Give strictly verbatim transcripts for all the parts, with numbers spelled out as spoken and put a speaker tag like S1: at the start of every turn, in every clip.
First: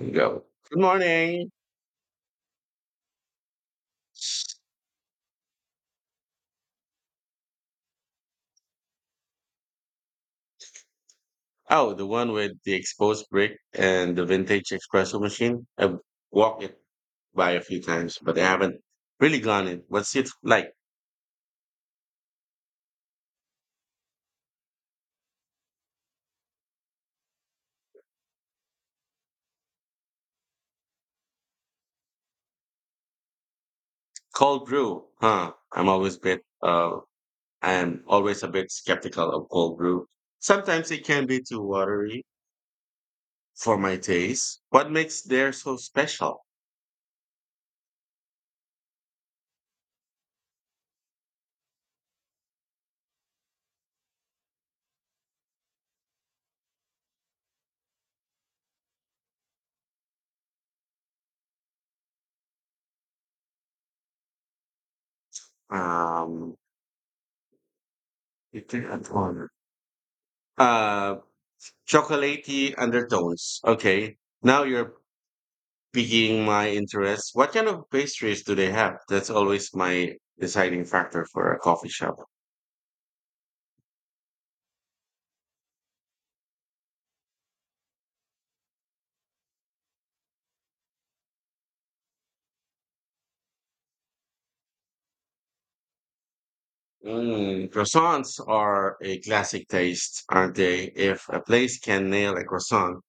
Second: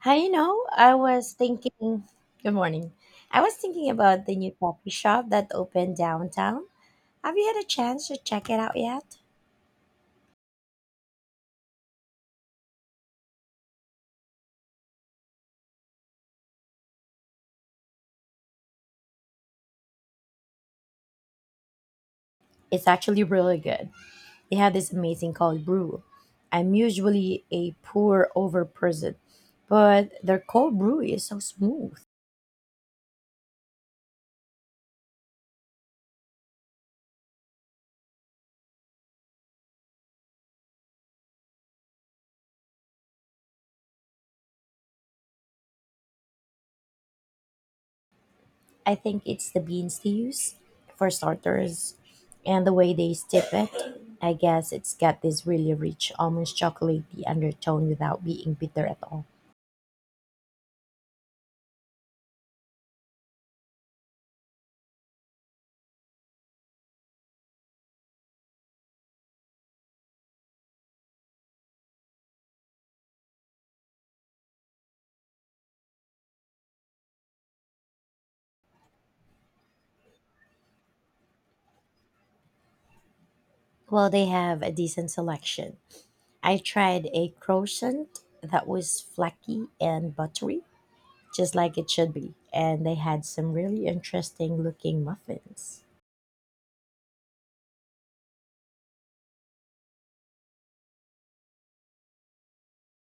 S1: You
S2: Hi, you
S1: go.
S2: know,
S1: Good
S2: I was
S1: morning.
S2: thinking, good morning. I was thinking about the new coffee shop that opened downtown. Have you had a chance to check it out yet?
S1: Oh, the one with the exposed brick and the vintage espresso machine. I've walked it by a few times, but I haven't really gone in. What's it like?
S2: It's actually really good. They have this amazing cold brew. I'm usually a pour over person, but their cold brew is so smooth.
S1: Cold brew, huh? I'm always bit. Uh, I'm always a bit skeptical of cold brew. Sometimes it can be too watery for my taste. What makes theirs so special?
S2: I think it's the beans they use, for starters, and the way they steep it. I guess it's got this really rich almost chocolatey undertone without being bitter at all.
S1: Um, you think I'm on. Uh, Chocolatey undertones. Okay, now you're Speaking my interest, what kind of pastries do they have? That's always my deciding factor for a coffee shop.
S2: Well, they have a decent selection. I tried a croissant that was flaky and buttery, just like it should be, and they had some really interesting looking muffins.
S1: Mm, croissants are a classic taste, aren't they? If a place can nail a croissant,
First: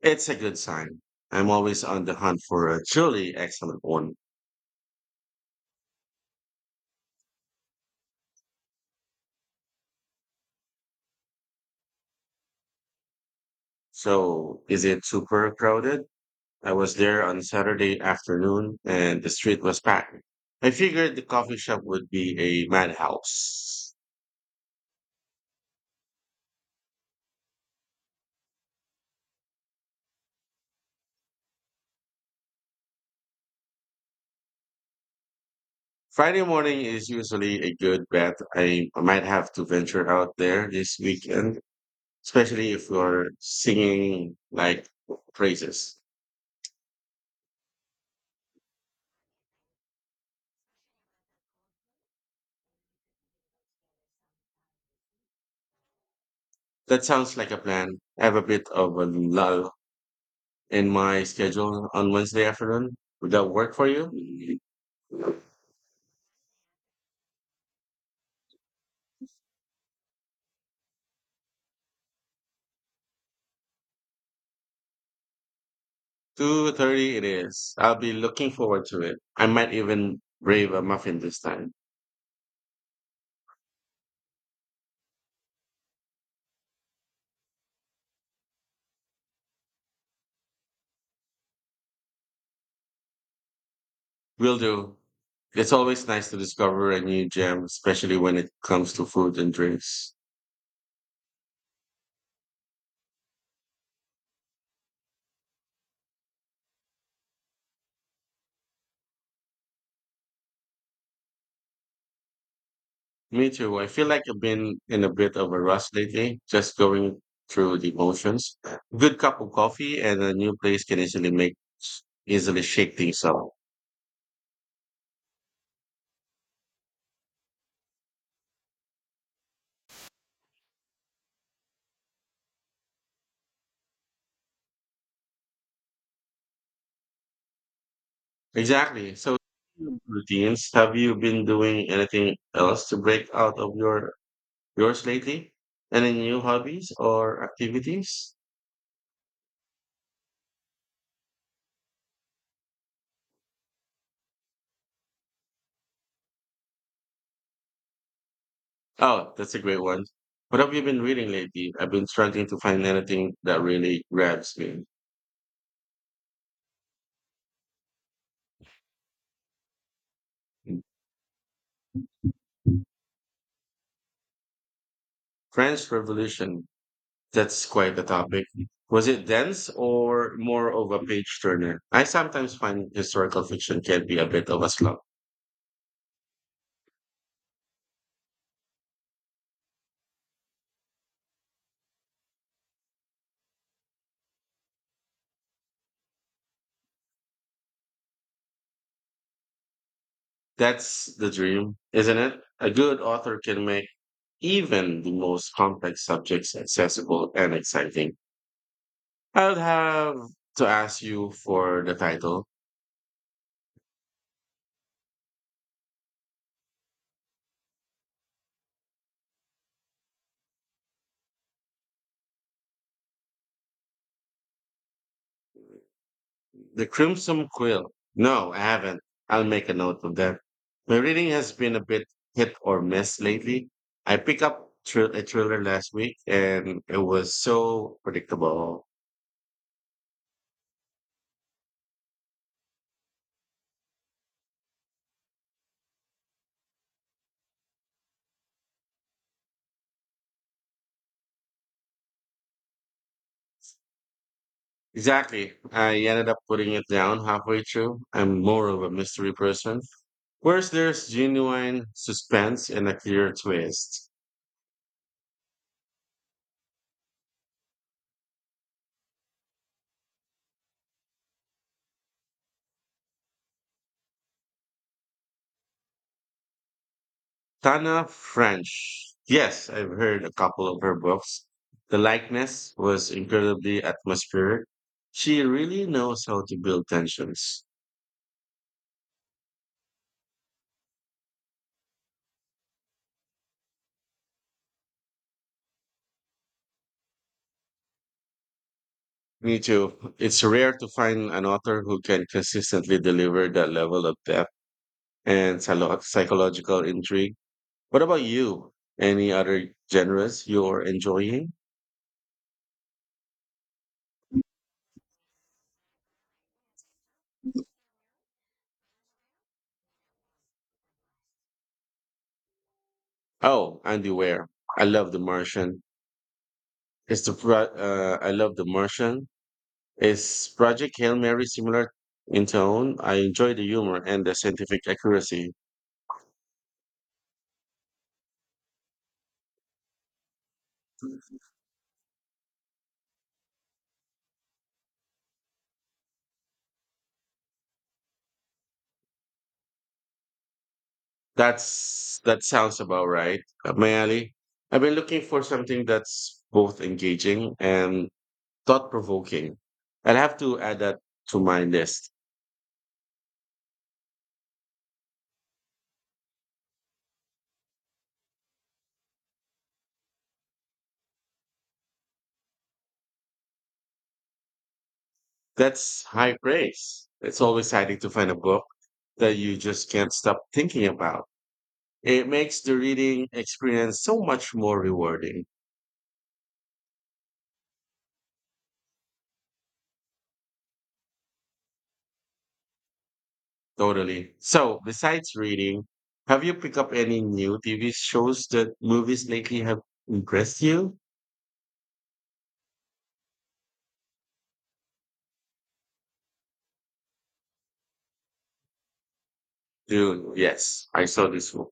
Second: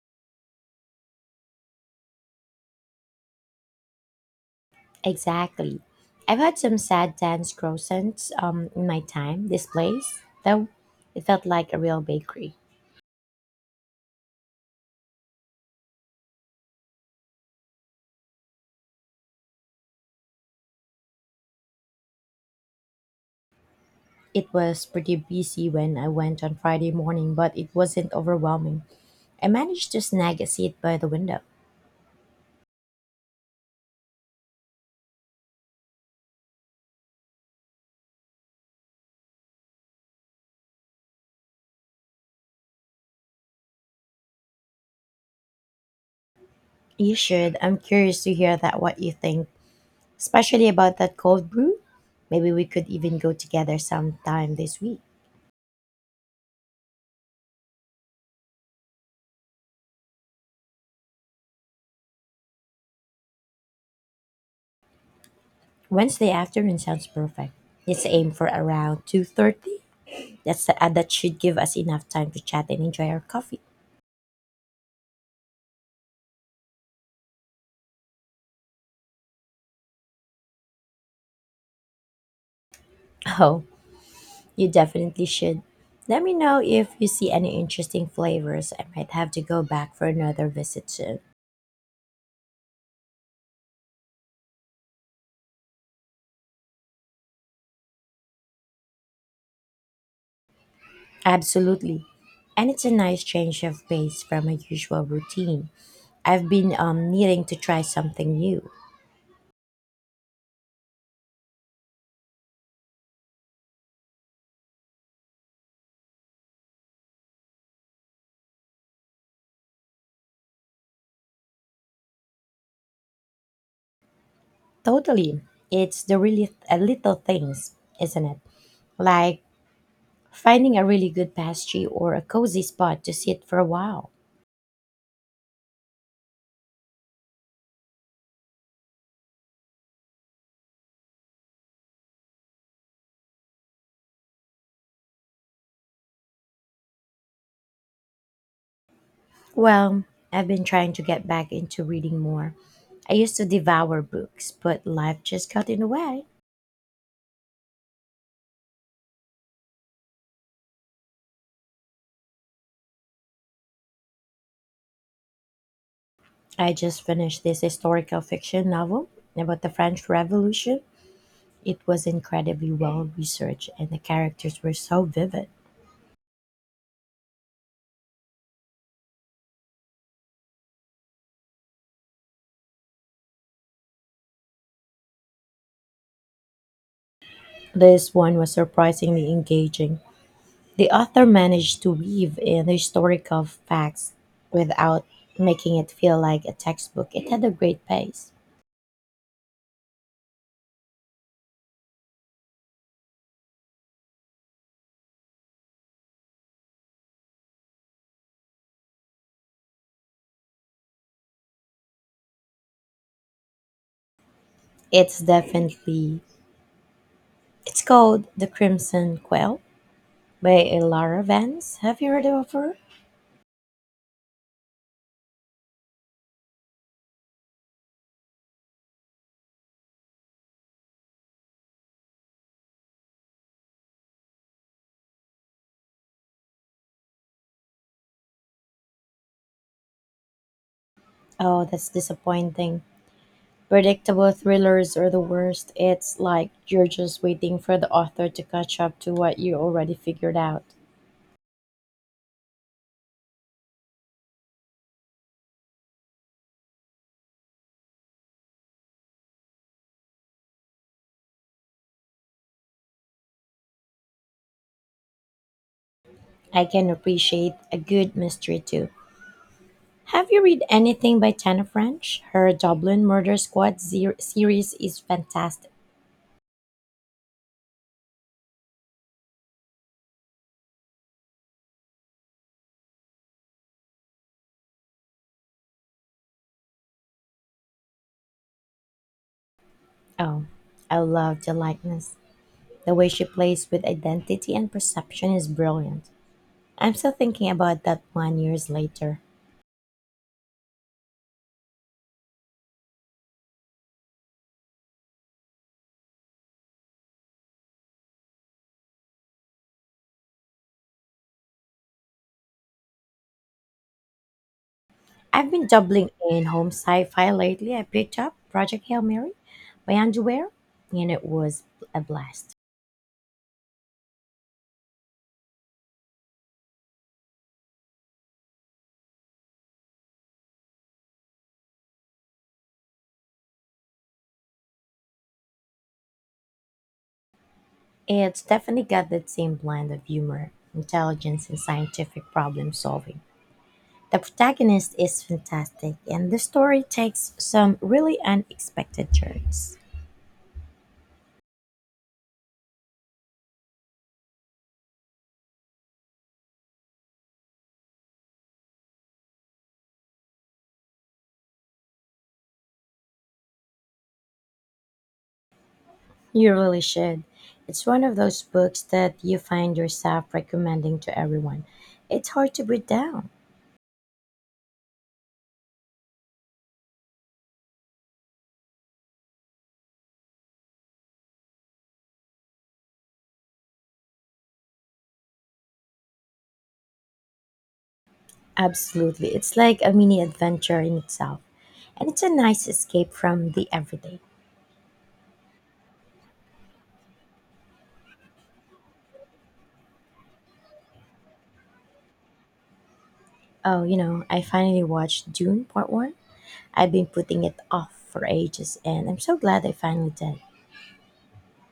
S1: it's a good sign. I'm always on the hunt for a truly excellent one.
S2: Exactly. I've had some sad dance croissants um, in my time, this place, though it felt like a real bakery.
S1: So, is it super crowded? I was there on Saturday afternoon and the street was packed. I figured the coffee shop would be a madhouse.
S2: It was pretty busy when I went on Friday morning, but it wasn't overwhelming. I managed to snag a seat by the window.
S1: Friday morning is usually a good bet. I might have to venture out there this weekend, especially if you're singing like praises.
S2: You should. I'm curious to hear that what you think especially about that cold brew. Maybe we could even go together sometime this week.
S1: That sounds like a plan. I have a bit of a lull in my schedule on Wednesday afternoon. Would that work for you?
S2: Wednesday afternoon sounds perfect. Let's aim for around two thirty. That's, uh, that should give us enough time to chat and enjoy our coffee.
S1: two thirty it is. I'll be looking forward to it. I might even brave a muffin this time.
S2: Oh, you definitely should. Let me know if you see any interesting flavors. I might have to go back for another visit soon.
S1: Will do. It's always nice to discover a new gem, especially when it comes to food and drinks.
S2: Absolutely. And it's a nice change of pace from my usual routine. I've been um, needing to try something new.
S1: Me too. I feel like I've been in a bit of a rush lately, just going through the motions. Good cup of coffee and a new place can easily make easily shake things up.
S2: Totally. It's the really uh, little things, isn't it? Like finding a really good pastry or a cozy spot to sit for a while.
S1: Exactly. So routines. Have you been doing anything else to break out of your yours lately? Any new hobbies or activities?
S2: Well, I've been trying to get back into reading more. I used to devour books, but life just got in the way.
S1: Oh, that's a great one. What have you been reading lately? I've been struggling to find anything that really grabs me.
S2: I just finished this historical fiction novel about the French Revolution. It was incredibly well researched and the characters were so vivid.
S1: French Revolution. That's quite the topic. Was it dense or more of a page turner? I sometimes find historical fiction can be a bit of a slump.
S2: This one was surprisingly engaging. The author managed to weave in historical facts without making it feel like a textbook. It had a great pace.
S1: That's the dream, isn't it? A good author can make even the most complex subjects accessible and exciting. I'll have to ask you for the title.
S2: It's definitely it's called The Crimson Quail by Ilara Vance. Have you heard of her?
S1: The Crimson Quill. No, I haven't. I'll make a note of that. My reading has been a bit hit or miss lately. I picked up thr- a thriller last week and it was so predictable.
S2: Oh, that's disappointing. Predictable thrillers are the worst. It's like you're just waiting for the author to catch up to what you already figured out.
S1: Exactly. I ended up putting it down halfway through. I'm more of a mystery person. Whereas there's genuine suspense and a clear twist.
S2: I can appreciate a good mystery too. Have you read anything by Tana French? Her Dublin Murder Squad zer- series is fantastic.
S1: Tana French. Yes, I've heard a couple of her books. The likeness was incredibly atmospheric. She really knows how to build tensions.
S2: Oh, I love the likeness. The way she plays with identity and perception is brilliant. I'm still thinking about that one years later.
S1: Me too. It's rare to find an author who can consistently deliver that level of depth and psylo- psychological intrigue. What about you? Any other genres you're enjoying?
S2: I've been doubling in home sci-fi lately. I picked up Project Hail Mary by Andrew Ware, and it was a blast.
S1: Oh, Andy Weir. I love The Martian. It's the pro- uh, I love The Martian. Is Project Hail Mary similar in tone? I enjoy the humor and the scientific accuracy.
S2: It's definitely got that same blend of humor, intelligence, and scientific problem solving. The protagonist is fantastic, and the story takes some really unexpected turns.
S1: That's that sounds about right. Up my alley. I've been looking for something that's both engaging and thought provoking. I'll have to add that to my list.
S2: You really should. It's one of those books that you find yourself recommending to everyone. It's hard to put down.
S1: That's high praise. It's always exciting to find a book that you just can't stop thinking about. It makes the reading experience so much more rewarding.
S2: Absolutely. It's like a mini adventure in itself. And it's a nice escape from the everyday.
S1: Totally. So, besides reading, have you picked up any new T V shows that movies lately have impressed you?
S2: Oh, you know, I finally watched Dune Part one. I've been putting it off for ages, and I'm so glad I finally
S1: Dude,
S2: did.
S1: yes, I saw this one.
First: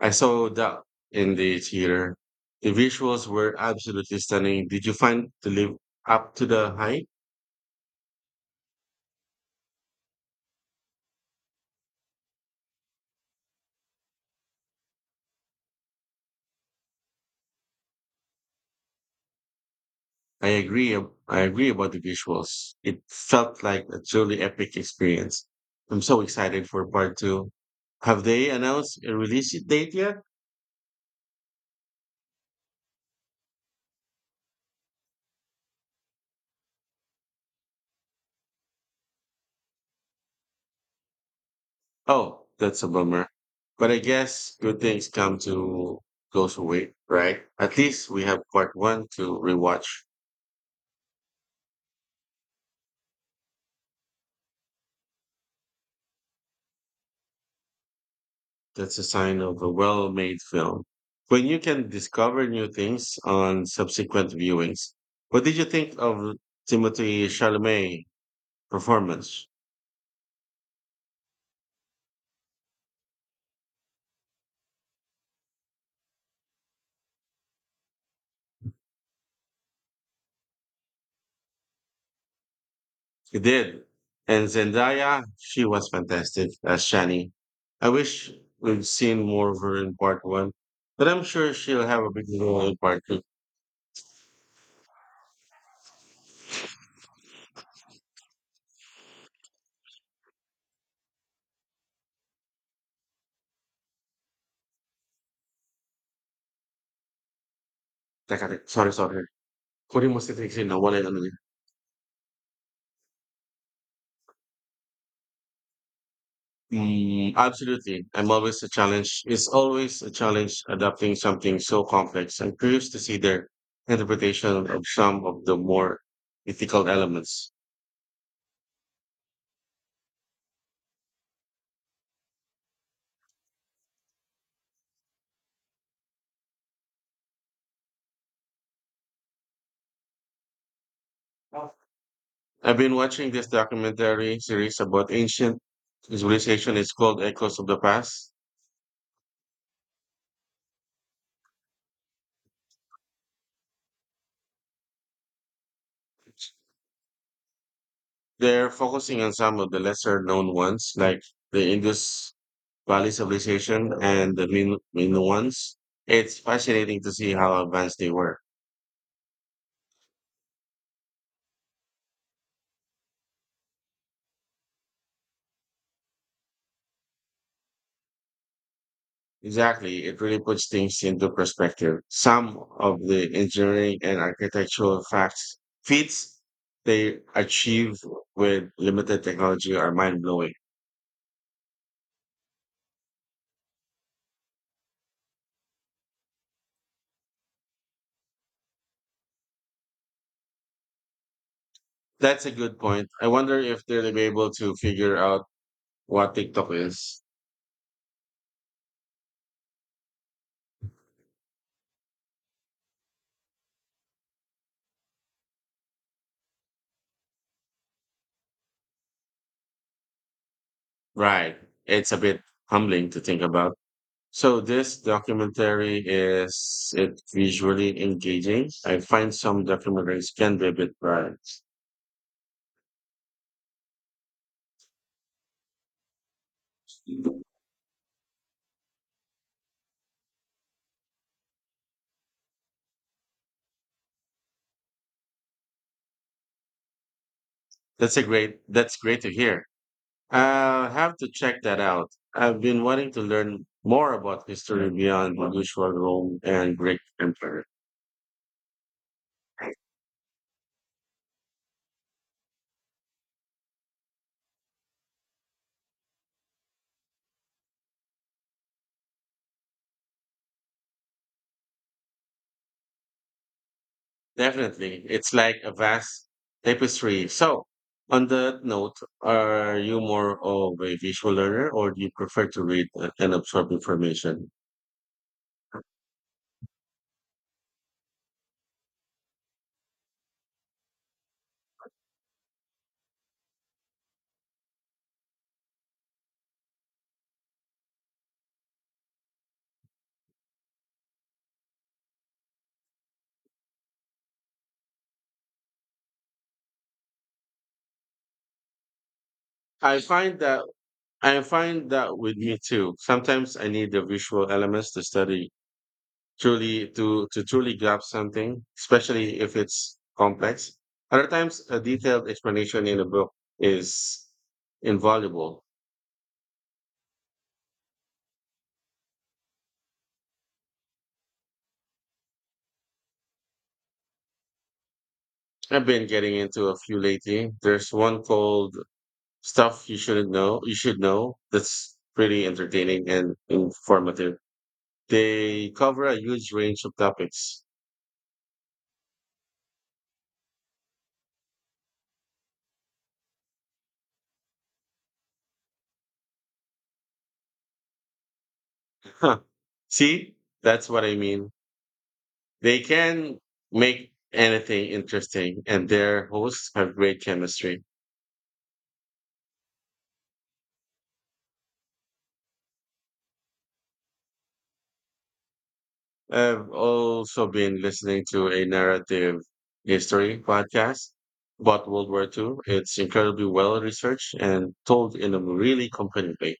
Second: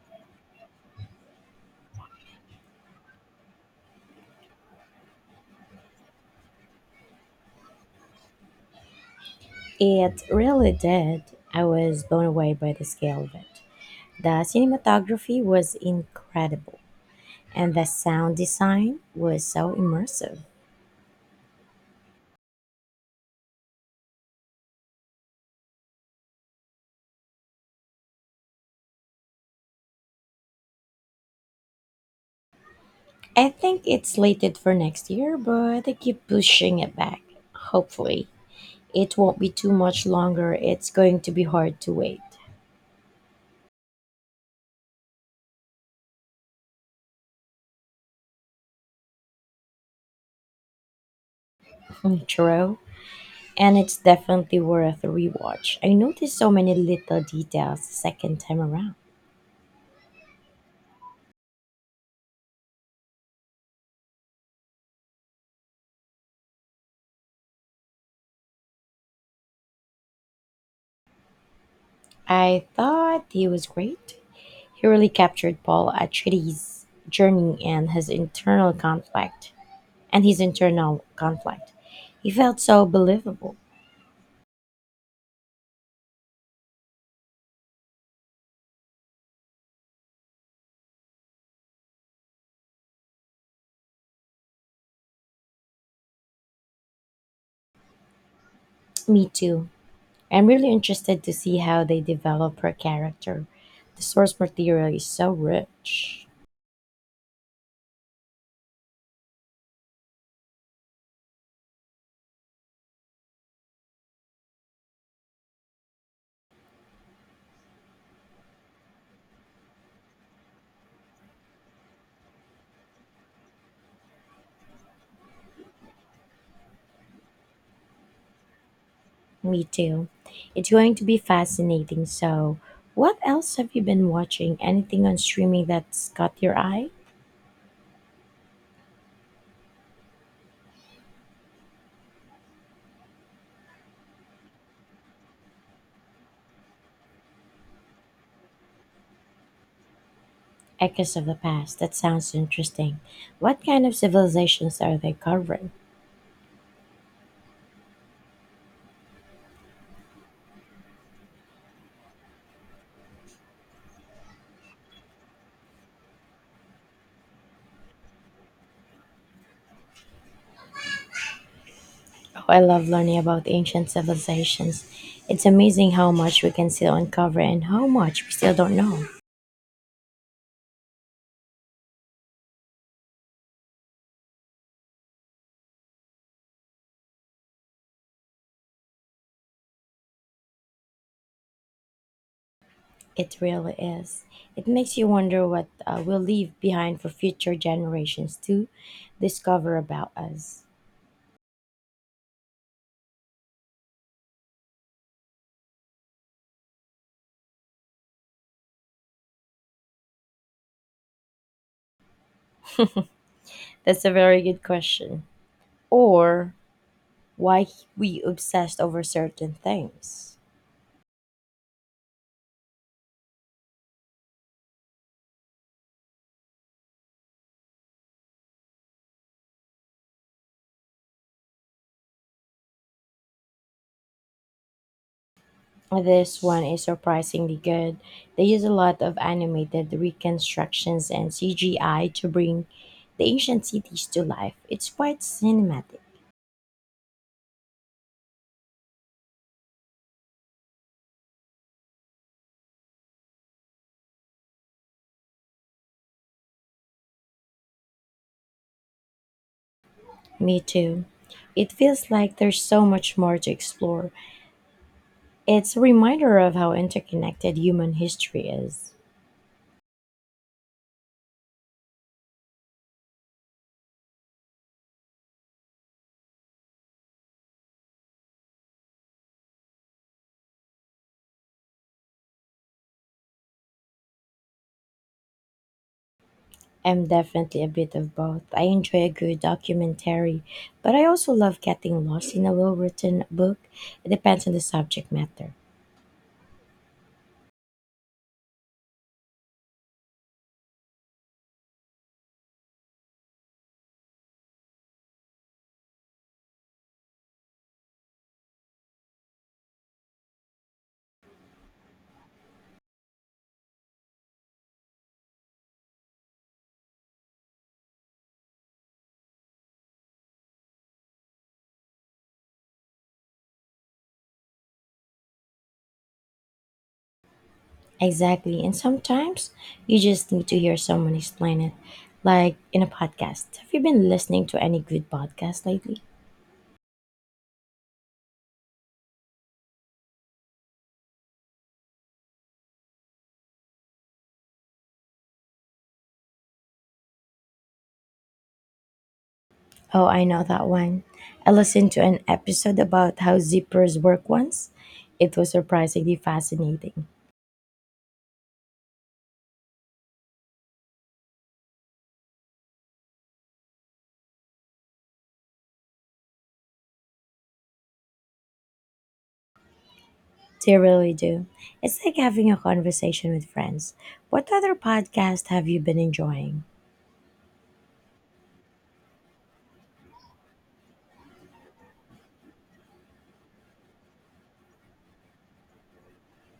S1: I saw that in the theater. The visuals were absolutely stunning. Did you find to live up to the hype?
S2: It really did. I was blown away by the scale of it. The cinematography was incredible, and the sound design was so immersive.
S1: I agree. ab- I agree about the visuals. It felt like a truly epic experience. I'm so excited for part two. Have they announced a release date yet?
S2: I think it's slated for next year, but they keep pushing it back. Hopefully, it won't be too much longer. It's going to be hard to wait.
S1: Oh, that's a bummer. But I guess good things come to goes away, right? At least we have part one to rewatch.
S2: True. And it's definitely worth a rewatch. I noticed so many little details the second time around.
S1: That's a sign of a well-made film. When you can discover new things on subsequent viewings. What did you think of Timothy Chalamet performance?
S2: I thought he was great. He really captured Paul Atreides' journey and his internal conflict. And his internal conflict. He felt so
S1: It
S2: believable.
S1: did. And Zendaya, she was fantastic as Shani. I wish we'd seen more of her in part one, but I'm sure she'll have a big role in part two.
S2: Me too. I'm really interested to see how they develop her character. The source material is so rich.
S1: Teka, teka, sorry, sorry. Huli mo si Trixie na wala na naman. Mm, absolutely. I'm always a challenge. It's always a challenge adapting something so complex. I'm curious to see their interpretation of some of the more ethical elements.
S2: Me too. It's going to be fascinating. So, what else have you been watching? Anything on streaming that's caught your eye?
S1: I've been watching this documentary series about ancient civilization. It's called Echoes of the Past.
S2: Echoes of the past. That sounds interesting. What kind of civilizations are they covering?
S1: They're focusing on some of the lesser known ones, like the Indus Valley civilization and the Min- Minoans. It's fascinating to see how advanced they were.
S2: Oh, I love learning about ancient civilizations. It's amazing how much we can still uncover and how much we still don't know.
S1: Exactly, it really puts things into perspective. Some of the engineering and architectural facts feats they achieve with limited technology are mind blowing.
S2: It really is. It makes you wonder what uh, we'll leave behind for future generations to discover about us.
S1: That's a good point. I wonder if they'll be able to figure out what TikTok is.
S2: That's a very good question. Or why we obsessed over certain things.
S1: Right. It's a bit humbling to think about. So this documentary, is it visually engaging? I find some documentaries can be a bit dry.
S2: This one is surprisingly good. They use a lot of animated reconstructions and C G I to bring the ancient cities to life. It's quite cinematic.
S1: That's a great that's great to hear. I'll have to check that out. I've been wanting to learn more about history beyond the usual Rome and Greek Empire.
S2: Me too. It feels like there's so much more to explore. It's a reminder of how interconnected human history is.
S1: Definitely. It's like a vast tapestry. So, on that note, are you more of a visual learner or do you prefer to read uh, and absorb information?
S2: I'm definitely a bit of both. I enjoy a good documentary, but I also love getting lost in a well written book. It depends on the subject matter.
S1: I find that I find that with me too. Sometimes I need the visual elements to study truly to to truly grasp something, especially if it's complex. Other times, a detailed explanation in a book is invaluable.
S2: Exactly. And sometimes you just need to hear someone explain it, like in a podcast. Have you been listening to any good podcast
S1: I've
S2: lately?
S1: been getting into a few lately. There's one called "Stuff You Shouldn't Know." You should know. That's pretty entertaining and informative. They cover a huge range of topics.
S2: Oh, I know that one. I listened to an episode about how zippers work once. It was surprisingly fascinating.
S1: Huh. See, that's what I mean. They can make anything interesting, and their hosts have great chemistry.
S2: They really do. It's like having a conversation with friends. What other podcast have you been enjoying?
S1: I've also been listening to a narrative history podcast about World War two. It's incredibly well researched and told in a really compelling way.